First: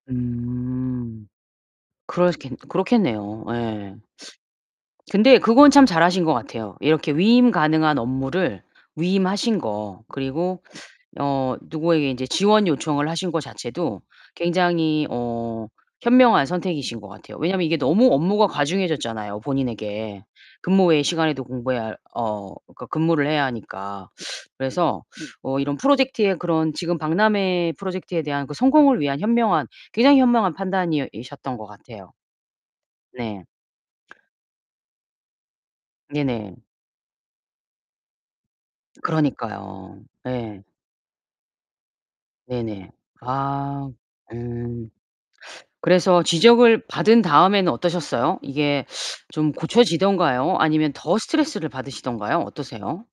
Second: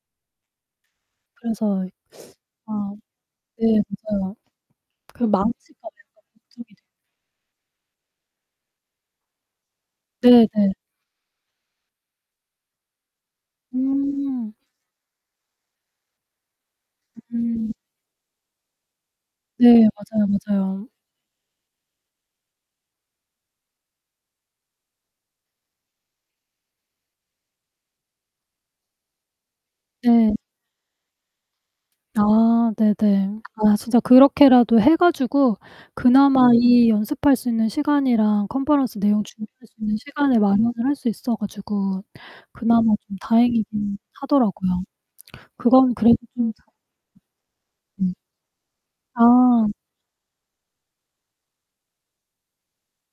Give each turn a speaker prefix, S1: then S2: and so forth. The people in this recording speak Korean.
S1: 음
S2: 그래서
S1: 그렇시겠
S2: 아.
S1: 그렇겠네요.
S2: 네
S1: 예.
S2: 그죠. 그
S1: 근데 그건 참
S2: 망칠까봐
S1: 잘하신 것
S2: 약간 걱정이
S1: 같아요.
S2: 돼
S1: 이렇게 위임 가능한 업무를 위임하신 거,
S2: 네
S1: 그리고
S2: 네.
S1: 어 누구에게 이제 지원 요청을 하신 거 자체도
S2: 음.
S1: 굉장히 어 현명한 선택이신 것 같아요. 왜냐면
S2: 음.
S1: 이게 너무 업무가 과중해졌잖아요,
S2: 네
S1: 본인에게.
S2: 맞아요,
S1: 근무
S2: 맞아요.
S1: 외 시간에도 공부해야할 어 그러니까 근무를 해야 하니까. 그래서 어 이런 프로젝트에 그런 지금 박람회 프로젝트에 대한 그 성공을 위한 현명한 굉장히
S2: 네.
S1: 현명한 판단이 이셨던 것 같아요.
S2: 아 네네.
S1: 네.
S2: 아 진짜 그렇게라도 해 가지고 그나마
S1: 네네.
S2: 이 연습할 수 있는 시간이랑 컨퍼런스 내용 준비할 수 있는
S1: 그러니까요.
S2: 시간을
S1: 예.
S2: 마련을 할 수 있어 가지고
S1: 네네.
S2: 그나마 좀
S1: 아.
S2: 다행이긴 하더라고요.
S1: 음.
S2: 그건 그래도
S1: 그래서
S2: 좀 잘
S1: 지적을 받은 다음에는
S2: 음.
S1: 어떠셨어요? 이게 좀
S2: 아.
S1: 고쳐지던가요 아니면 더 스트레스를 받으시던가요? 어떠세요?